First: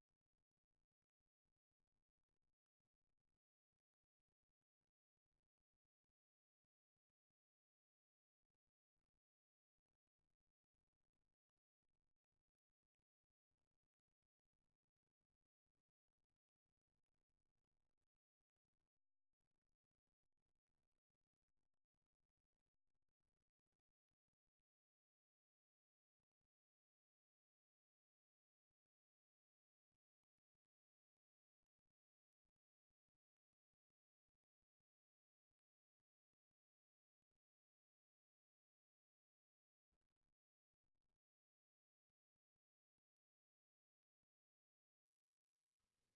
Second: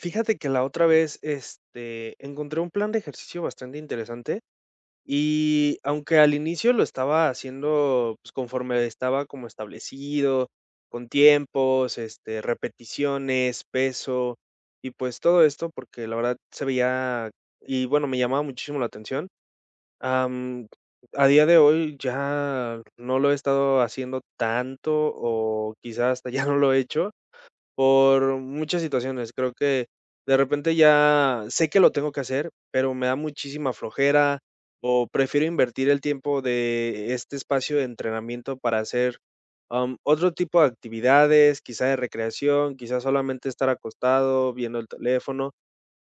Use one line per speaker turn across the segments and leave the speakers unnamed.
Fíjate que la otra vez, encontré un plan de ejercicio bastante interesante y aunque al inicio lo estaba haciendo, pues, conforme estaba como establecido, con tiempos, repeticiones, peso y, pues, todo esto, porque la verdad se veía y bueno, me llamaba muchísimo la atención. am, a día de hoy ya no lo he estado haciendo tanto o quizás hasta ya no lo he hecho, por muchas situaciones. Creo que de repente ya sé que lo tengo que hacer, pero me da muchísima flojera o prefiero invertir el tiempo de este espacio de entrenamiento para hacer otro tipo de actividades, quizá de recreación, quizá solamente estar acostado viendo el teléfono.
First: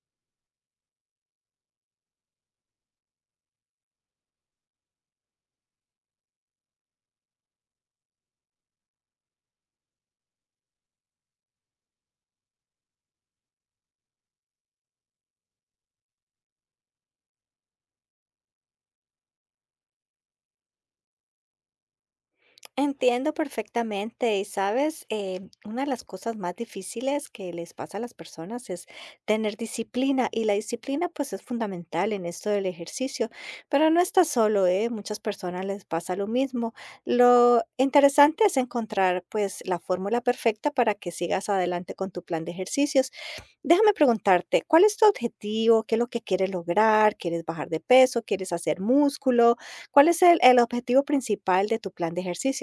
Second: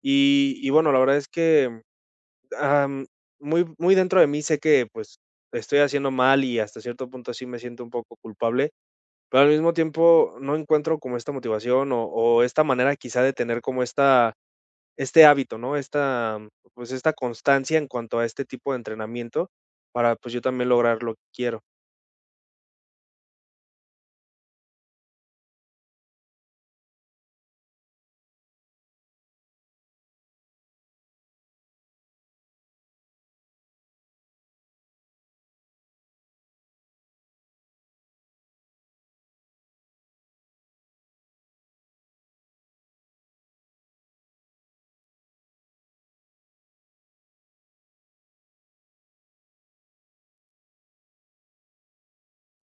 Y bueno, la verdad es que, am, muy, muy dentro de mí sé que pues estoy haciendo mal y hasta cierto punto sí me siento un poco culpable, pero al mismo tiempo no encuentro como esta motivación o esta manera quizá de tener como esta, este hábito, ¿no? Esta, pues, esta constancia en cuanto a este tipo de entrenamiento para, pues, yo también lograr lo que quiero.
Entiendo perfectamente y sabes, una de las cosas más difíciles que les pasa a las personas es tener disciplina, y la disciplina pues es fundamental en esto del ejercicio, pero no está solo, ¿eh? Muchas personas les pasa lo mismo. Lo interesante es encontrar pues la fórmula perfecta para que sigas adelante con tu plan de ejercicios. Déjame preguntarte, ¿cuál es tu objetivo? ¿Qué es lo que quieres lograr? ¿Quieres bajar de peso? ¿Quieres hacer músculo? ¿Cuál es el objetivo principal de tu plan de ejercicio?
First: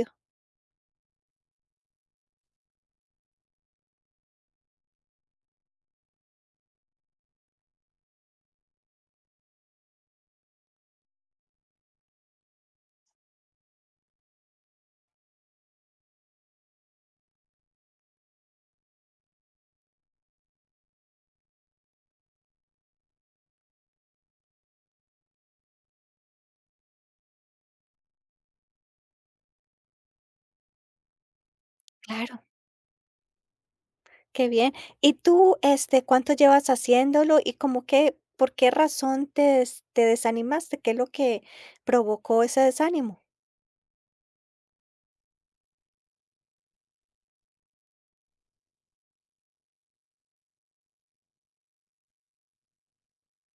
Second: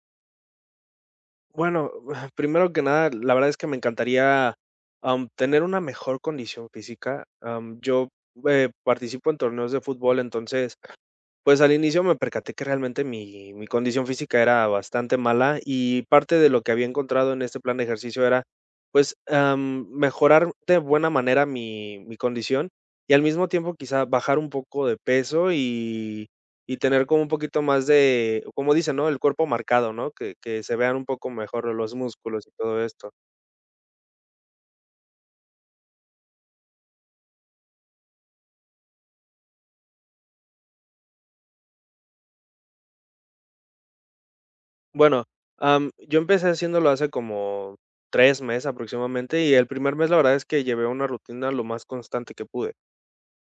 Bueno, primero que nada, la verdad es que me encantaría, tener una mejor condición física. Yo, participo en torneos de fútbol, entonces, pues, al inicio me percaté que realmente mi condición física era bastante mala, y parte de lo que había encontrado en este plan de ejercicio era, pues, mejorar de buena manera mi condición, y al mismo tiempo, quizá bajar un poco de peso y tener como un poquito más de, como dicen, ¿no?, el cuerpo marcado, ¿no?, que se vean un poco mejor los
Claro,
músculos y todo esto.
qué bien. ¿Y tú, este, cuánto llevas haciéndolo y como que por qué razón te, te desanimaste? ¿Qué es lo que provocó ese desánimo?
Bueno, yo empecé haciéndolo hace como 3 meses aproximadamente, y el primer mes, la verdad es que llevé una rutina lo más constante que pude.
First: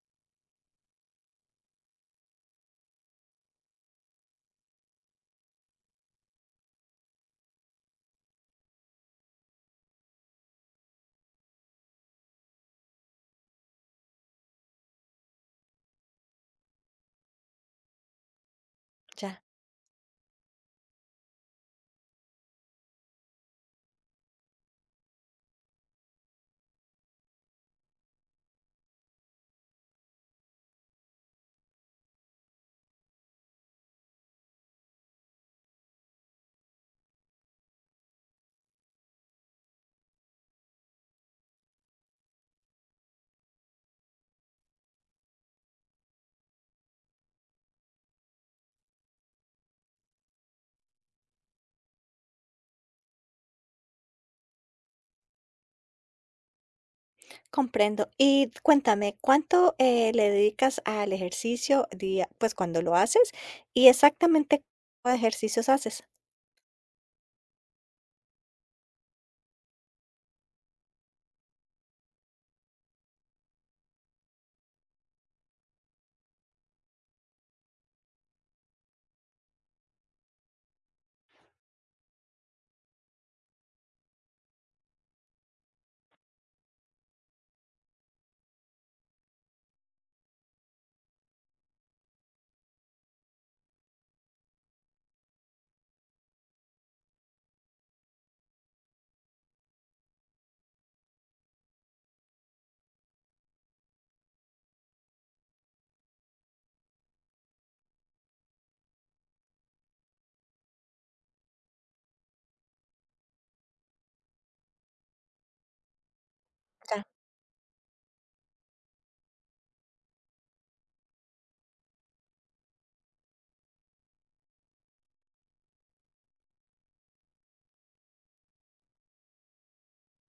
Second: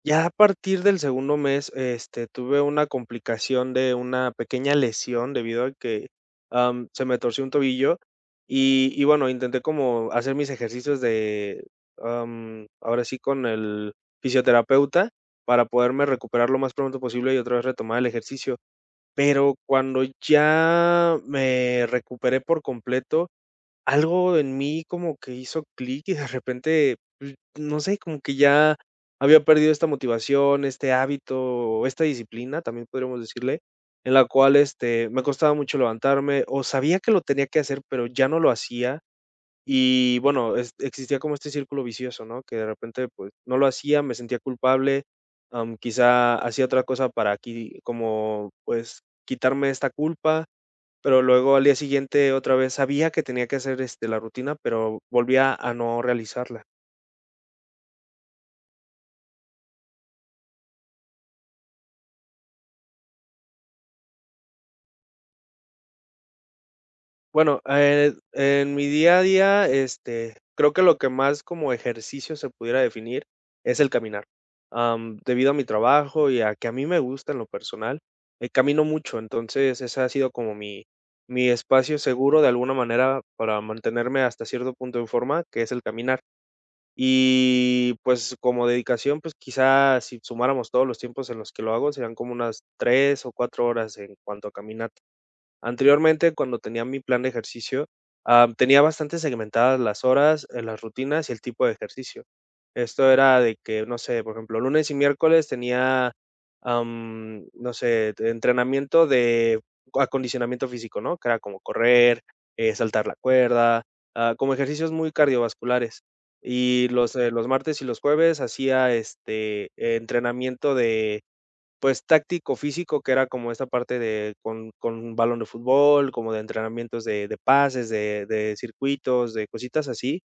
Ya a partir del segundo mes, tuve una complicación de una pequeña lesión debido a que, se me torció un tobillo y bueno, intenté como hacer mis ejercicios de, ahora sí, con el fisioterapeuta para poderme recuperar lo más pronto posible y otra vez retomar el ejercicio.
Ya,
Pero cuando ya me recuperé por completo, algo en mí como que hizo clic y de repente, pues, no sé, como que ya había perdido esta motivación, este hábito, esta disciplina, también podríamos decirle, en la cual, me costaba mucho levantarme, o sabía que lo tenía que hacer, pero ya no lo hacía. Y bueno, es existía como este círculo vicioso, ¿no? Que de repente, pues, no lo hacía, me sentía culpable, quizá hacía otra cosa para aquí como, pues, quitarme esta culpa. Pero luego al día siguiente otra vez sabía que tenía que hacer, la rutina, pero volvía a no realizarla.
comprendo. Y cuéntame, ¿cuánto, le dedicas al ejercicio día, pues cuando lo haces y exactamente cuántos ejercicios haces?
Bueno, en mi día a día, creo que lo que más como ejercicio se pudiera definir es el caminar. Debido a mi trabajo y a que a mí me gusta en lo personal, camino mucho, entonces ese ha sido como mi espacio seguro de alguna manera para mantenerme hasta cierto punto en forma, que es el caminar. Y, pues, como dedicación, pues, quizá si sumáramos todos los tiempos en los que lo hago, serían como unas 3 o 4 horas en cuanto a caminata. Anteriormente, cuando tenía mi plan de ejercicio, tenía bastante segmentadas las horas, las rutinas y el tipo de ejercicio. Esto era de que, no sé, por ejemplo, lunes y miércoles tenía, no sé, de entrenamiento de acondicionamiento físico, ¿no? Que era como correr, saltar la cuerda, como ejercicios muy cardiovasculares. Y los martes y los jueves hacía este entrenamiento pues, táctico físico, que era como esta parte de con un balón de fútbol, como de entrenamientos de pases, de circuitos, de cositas así.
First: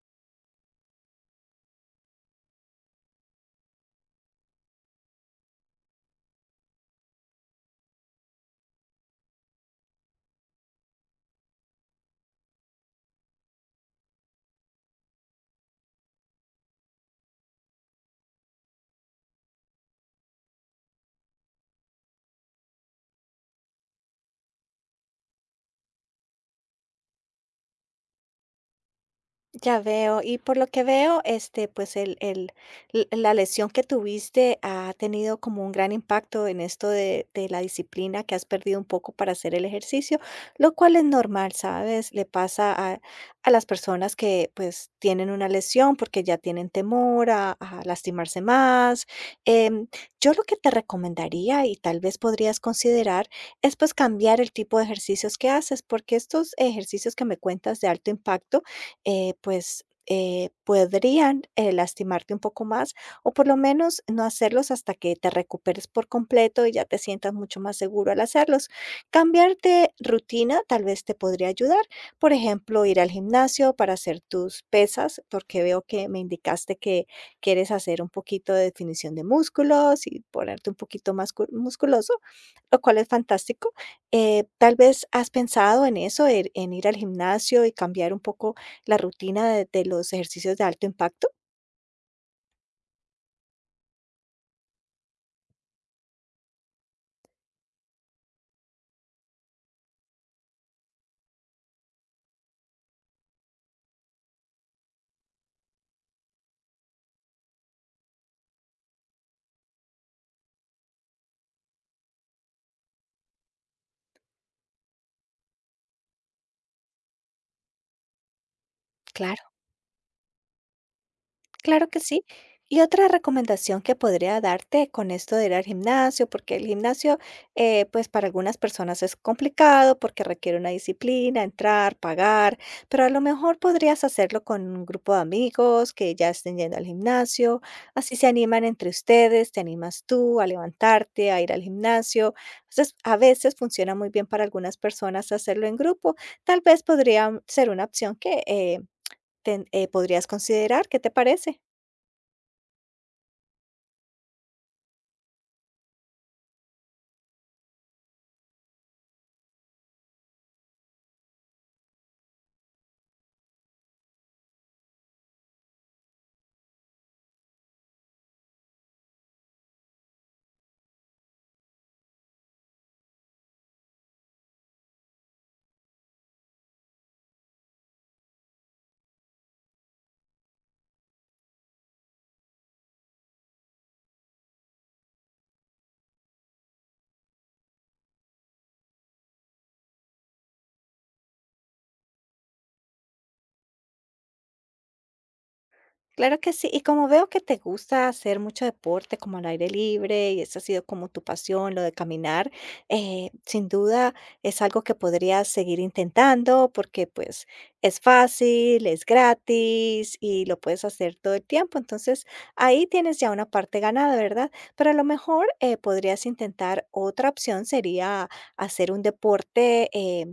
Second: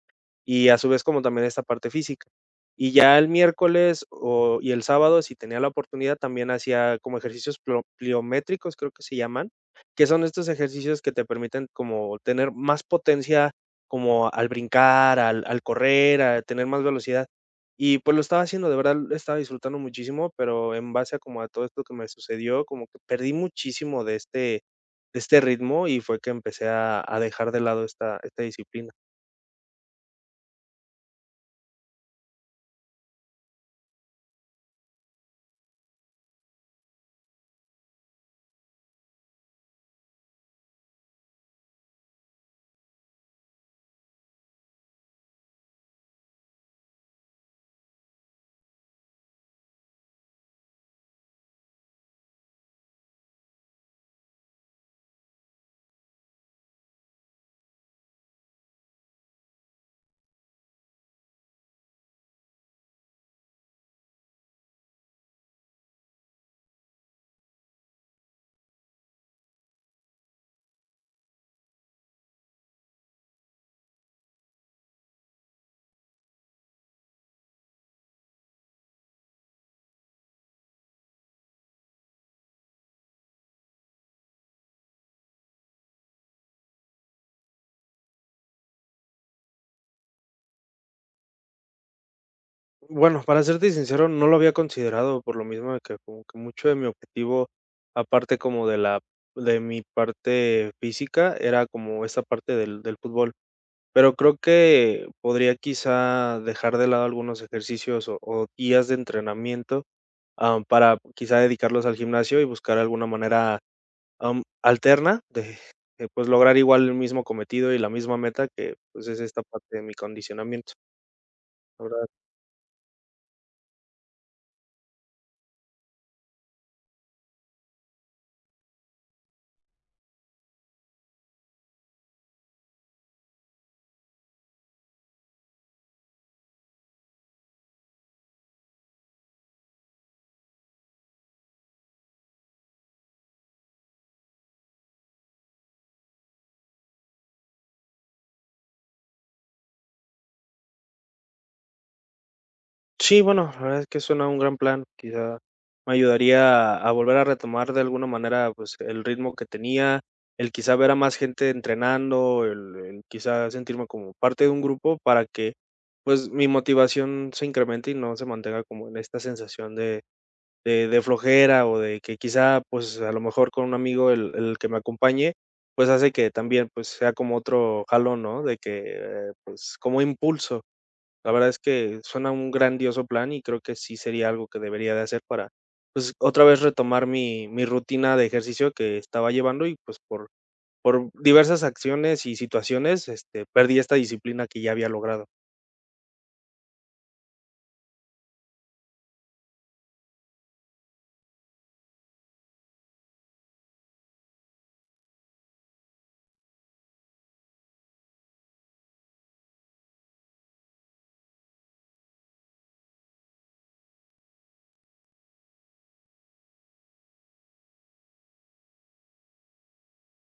Y a su vez, como también esta parte física. Y ya el miércoles, o el sábado, si tenía la oportunidad, también hacía como ejercicios pliométricos, creo que se llaman, que son estos ejercicios que te permiten como tener más potencia, como al brincar, al correr, a tener más velocidad. Y, pues, lo estaba haciendo, de verdad, lo estaba disfrutando muchísimo, pero en base a como a todo esto que me sucedió, como que perdí muchísimo de este ritmo, y fue que empecé a dejar de lado esta disciplina.
Ya veo. Y por lo que veo, este, pues la lesión que tuviste ha tenido como un gran impacto en esto de la disciplina que has perdido un poco para hacer el ejercicio, lo cual es normal, ¿sabes? Le pasa a las personas que pues tienen una lesión porque ya tienen temor a lastimarse más. Em, yo lo que te recomendaría y tal vez podrías considerar es pues cambiar el tipo de ejercicios que haces, porque estos ejercicios que me cuentas de alto impacto, pues, podrían, lastimarte un poco más, o por lo menos no hacerlos hasta que te recuperes por completo y ya te sientas mucho más seguro al hacerlos. Cambiar de rutina tal vez te podría ayudar, por ejemplo, ir al gimnasio para hacer tus pesas, porque veo que me indicaste que quieres hacer un poquito de definición de músculos y ponerte un poquito más musculoso. Lo cual es fantástico. Tal vez has pensado en eso, en ir al gimnasio y cambiar un poco la rutina de los ejercicios de alto impacto.
Bueno, para serte sincero, no lo había considerado por lo mismo de que como que mucho de mi objetivo, aparte como de la, de mi parte física, era como esta parte del fútbol. Pero creo que podría quizá dejar de lado algunos ejercicios o días de entrenamiento, para quizá dedicarlos al gimnasio y buscar alguna manera, alterna de, pues, lograr igual el mismo cometido y la misma meta que, pues, es esta
Claro.
parte de mi condicionamiento.
Claro que sí. Y otra recomendación que podría darte con esto de ir al gimnasio, porque el gimnasio, pues para algunas personas es complicado porque requiere una disciplina, entrar, pagar, pero a lo mejor podrías hacerlo con un grupo de amigos que ya estén yendo al gimnasio, así se animan entre ustedes, te animas tú a levantarte, a ir al gimnasio. Entonces, a veces funciona muy bien para algunas personas hacerlo en grupo. Tal vez podría ser una opción que podrías considerar. ¿Qué te parece?
Sí, bueno, la verdad es que suena un gran plan. Quizá me ayudaría a volver a retomar de alguna manera, pues, el ritmo que tenía, el quizá ver a más gente entrenando, el quizá sentirme como parte de un grupo para que, pues, mi motivación se incremente y no se mantenga como en esta sensación de flojera o de que quizá, pues, a lo mejor con un amigo el que me acompañe, pues, hace que también, pues, sea como otro jalón, ¿no? De que, pues, como impulso. La verdad es que suena un grandioso plan y creo que sí sería algo que debería de hacer para, pues, otra vez retomar mi rutina de ejercicio que estaba llevando y, pues, por diversas acciones y situaciones, perdí esta disciplina que ya había logrado.
Claro que sí, y como veo que te gusta hacer mucho deporte como al aire libre y esa ha sido como tu pasión, lo de caminar, sin duda es algo que podrías seguir intentando, porque pues es fácil, es gratis y lo puedes hacer todo el tiempo. Entonces ahí tienes ya una parte ganada, ¿verdad? Pero a lo mejor, podrías intentar otra opción, sería hacer un deporte.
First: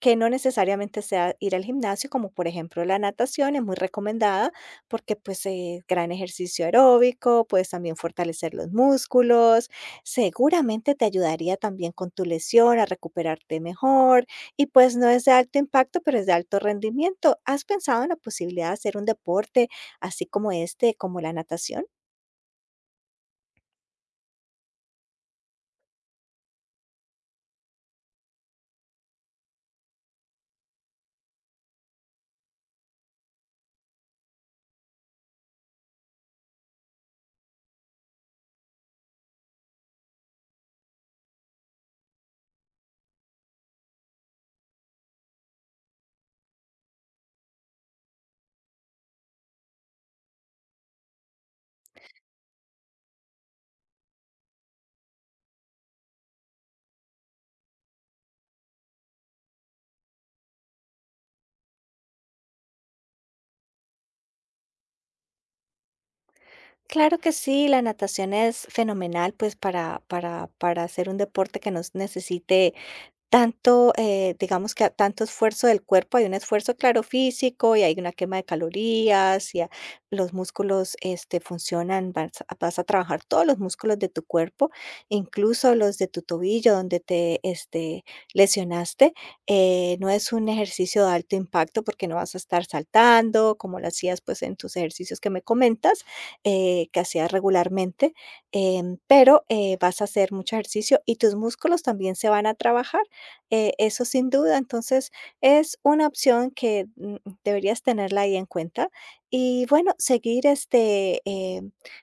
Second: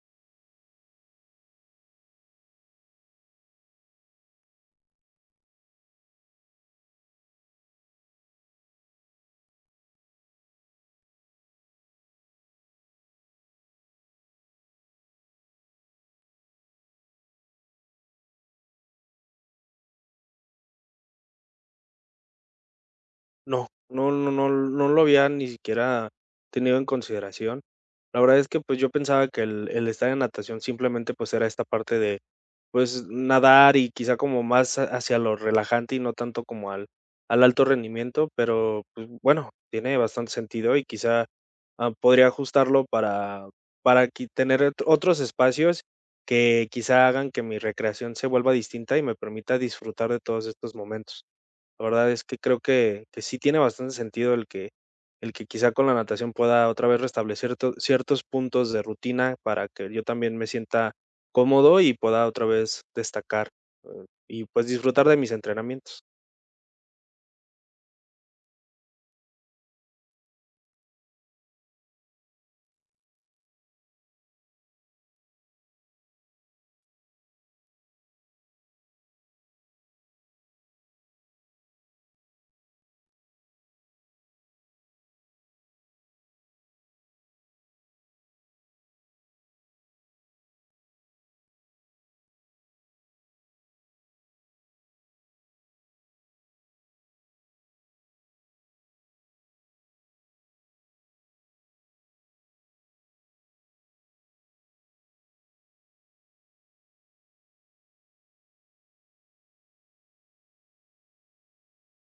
Que no necesariamente sea ir al gimnasio, como por ejemplo la natación, es muy recomendada, porque pues es gran ejercicio aeróbico, puedes también fortalecer los músculos, seguramente te ayudaría también con tu lesión a recuperarte mejor, y pues no es de alto impacto, pero es de alto rendimiento. ¿Has pensado en la posibilidad de hacer un deporte así como este, como la natación?
No, no, no, no, no lo había ni siquiera tenido en consideración. La verdad es que, pues, yo pensaba que el estar en natación simplemente, pues, era esta parte de, pues, nadar y quizá como más hacia lo relajante y no tanto como al alto rendimiento, pero, pues, bueno, tiene bastante sentido y quizá, podría ajustarlo para qui tener ot otros espacios que quizá hagan que mi recreación se vuelva distinta y me permita disfrutar de todos estos momentos. La verdad es que creo que sí tiene bastante sentido el que quizá con la natación pueda otra vez restablecer to ciertos puntos de rutina para que yo también me sienta cómodo y pueda otra vez destacar, y pues disfrutar de mis entrenamientos.
Claro que sí, la natación es fenomenal, pues, para hacer un deporte que nos necesite tanto, digamos que a tanto esfuerzo del cuerpo, hay un esfuerzo, claro, físico y hay una quema de calorías y los músculos este, funcionan, vas a trabajar todos los músculos de tu cuerpo, incluso los de tu tobillo donde te este, lesionaste. No es un ejercicio de alto impacto porque no vas a estar saltando como lo hacías pues en tus ejercicios que me comentas, que hacías regularmente, pero vas a hacer mucho ejercicio y tus músculos también se van a trabajar. Eso sin duda, entonces es una opción que deberías tenerla ahí en cuenta. Y bueno, seguir este,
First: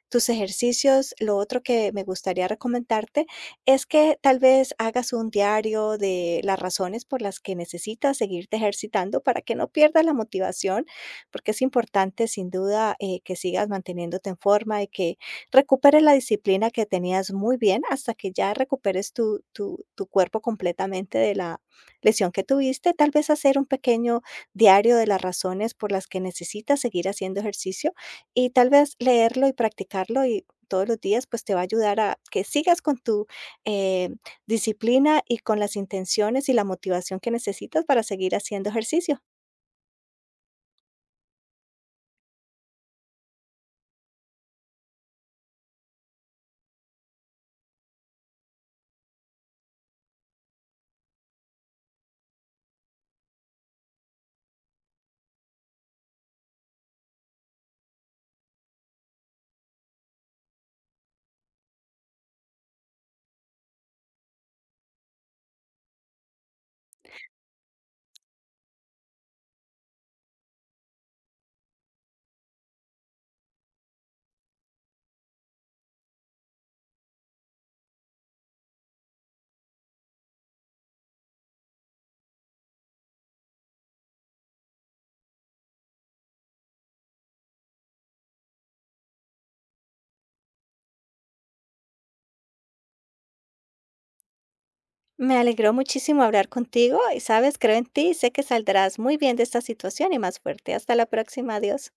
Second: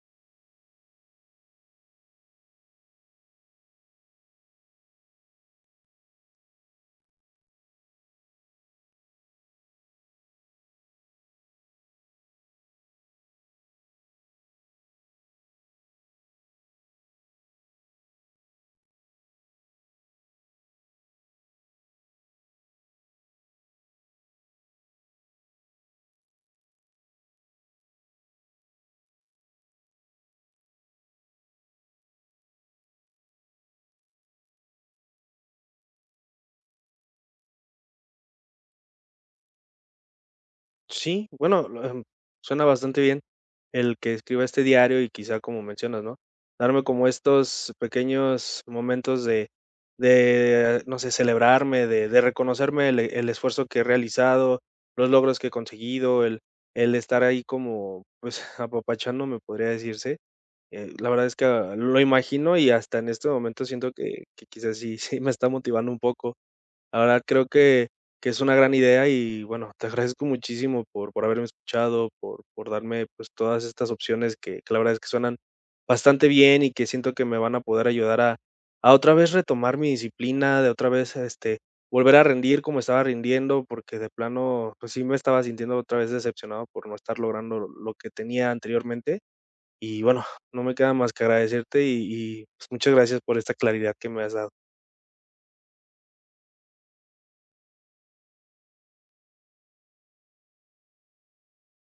tus ejercicios. Lo otro que me gustaría recomendarte es que tal vez hagas un diario de las razones por las que necesitas seguirte ejercitando para que no pierdas la motivación, porque es importante sin duda, que sigas manteniéndote en forma y que recuperes la disciplina que tenías muy bien hasta que ya recuperes tu, tu, tu cuerpo completamente de la lesión que tuviste. Tal vez hacer un pequeño diario de las razones por las que necesitas seguir haciendo ejercicio y tal vez leerlo y practicarlo y todos los días pues te va a ayudar a que sigas con tu eh, disciplina y con las intenciones y la motivación que necesitas para seguir haciendo ejercicio.
Sí, bueno, lo, suena bastante bien el que escriba este diario y quizá como mencionas, ¿no? Darme como estos pequeños momentos de no sé, celebrarme, de reconocerme el esfuerzo que he realizado, los logros que he conseguido, el estar ahí como, pues, apapachándome, podría decirse. La verdad es que lo imagino y hasta en este momento siento que quizás sí, sí me está motivando un poco. La verdad creo que es una gran idea y, bueno, te agradezco muchísimo por haberme escuchado, por darme, pues, todas estas opciones que la verdad es que suenan bastante bien y que siento que me van a poder ayudar a otra vez retomar mi disciplina, de otra vez, volver a rendir como estaba rindiendo, porque de plano, pues, sí me estaba sintiendo otra vez decepcionado por no estar logrando lo que tenía anteriormente. Y bueno, no me queda más que agradecerte, pues, muchas gracias por esta claridad que me has dado.
Me alegró muchísimo hablar contigo y sabes, creo en ti y sé que saldrás muy bien de esta situación y más fuerte. Hasta la próxima, adiós.